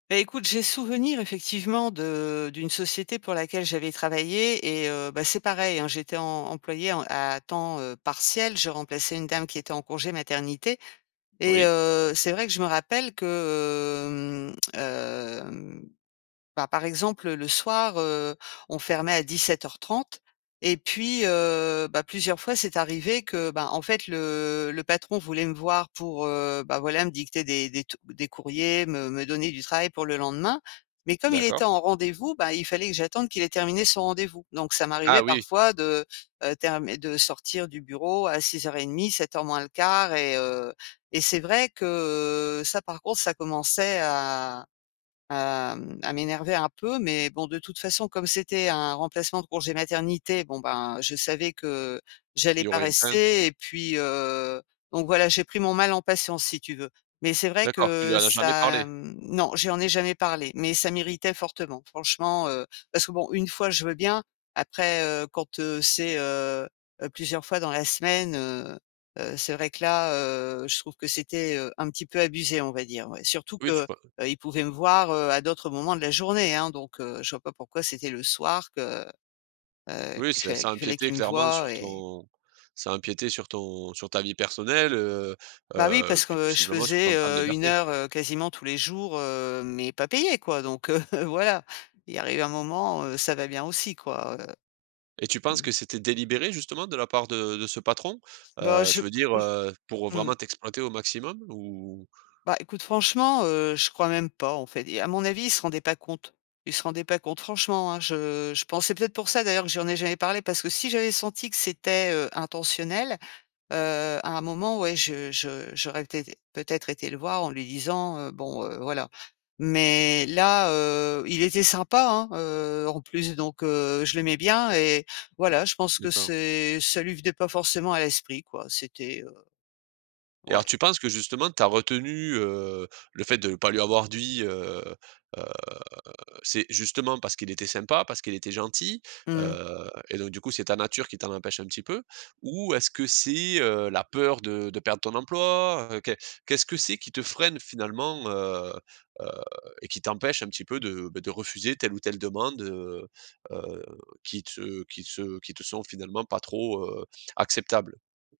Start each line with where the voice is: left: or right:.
left: Bah, écoute, j'ai souvenir effectivement de d'une société pour laquelle j'avais travaillé et heu, bah, c'est pareil, hein. J'étais em employée en à temps, heu, partiel, je remplaçais une dame qui était en congé maternité, et
right: Oui.
left: heu, c'est vrai que je me rappelle que, hem, hem, bah, par exemple, le soir, heu, on fermait à 17:30. Et puis, heu, bah, plusieurs fois, c'est arrivé que, ben, en fait, le le patron voulait me voir pour, heu, bah, voilà, me dicter des des t des courriers, me me donner du travail pour le lendemain. Mais comme il
right: D'accord.
left: était en rendez-vous, ben, il fallait que j'attende qu'il ait terminé son rendez-vous. Donc, ça
right: Ah
left: m'arrivait
right: oui!
left: parfois de, heu, term de sortir du bureau à 18:30-18:45 et heu, et c'est vrai que, heu, ça par contre, ça commençait à à, mmh, à m'énerver un peu. Mais, bon, de toute façon, comme c'était un remplacement de congé maternité, bon, ben, je savais que
right: Il
left: j'allais
right: y
left: pas
right: aurait eu plein
left: rester et puis, heu, donc voilà, j'ai pris mon mal en patience, si tu veux. Mais c'est vrai
right: D'accord! Tu lui
left: que
right: en as jamais
left: ça,
right: parlé?
left: mmh non, je lui en ai jamais parlé, mais ça m'irritait fortement, franchement, heu. Parce que bon, 1 fois je veux bien! Après, heu, quand, heu, c'est, heu, heu, plusieurs fois dans la semaine, heu, heu, c'est vrai que là, heu, je trouve que c'était, heu, un petit peu abusé, on va dire, ouais. Surtout
right: Oui, tu
left: que,
right: peux
left: heu, il pouvait me voir, heu, à d'autres moments de la journée, hein. Donc, heu, je vois pas pourquoi c'était le soir que, heu,
right: Oui,
left: qu'il
right: c’est
left: fa
right: ça
left: qu’il fallait
right: empiétait
left: qu'il me
right: clairement
left: voie
right: sur
left: et
right: ton ça empiétait sur ton sur ta vie personnelle, heu,
left: Bah, oui,
right: heu,
left: parce
right: puis,
left: que je
right: possiblement sur ton
left: faisais,
right: temps de
left: heu, 1
right: liberté.
left: heure, heu, quasiment tous les jours, heu, mais pas payée, quoi. Donc, heu, voilà! Il arrive un moment, heu, ça va bien aussi, quoi, heu.
right: Et tu penses
left: Mmh.
right: que c'était délibéré, justement, de la part de de ce patron?
left: Bah
right: Heu,
left: je
right: je veux dire,
left: ou j
right: heu, pour
left: mmh.
right: vraiment t'exploiter au maximum ou?
left: Bah, écoute, franchement, heu, je crois même pas, en fait. Et à mon avis, il se rendait pas compte. Il se rendait pas compte, franchement, hein. Je je pense, c’est peut-être pour ça d'ailleurs que je lui en ai jamais parlé, parce que si j'avais senti que c'était, heu, intentionnel, heu, à un moment, ouais, je je j'aurais peut-être peut-être été le voir en lui disant: «Heu, bon, heu, voilà!» Mais là, heu, il était sympa, hein, heu, en plus, donc, heu, je l'aimais bien et voilà, je pense que
right: D’accord.
left: c'est ça lui venait pas forcément à l'esprit, quoi, c’était, heu
right: Et
left: ouais.
right: alors, tu penses que justement, tu as retenu, heu, le fait de ne pas lui avoir dit, heu, heu, c’est, justement, parce qu'il était sympa, parce qu'il était gentil,
left: Mmh.
right: heu, et donc du coup, c'est ta nature qui t'en empêche un petit peu? Ou est-ce que c'est, heu, la peur de de perdre ton emploi, heu? Qu'e qu'est-ce que c'est qui te freine finalement, heu, heu, et qui t'empêche un petit peu de, bah, de refuser telle ou telle demande, heu, heu, qui te qui te qui te sont finalement pas trop, heu, acceptables?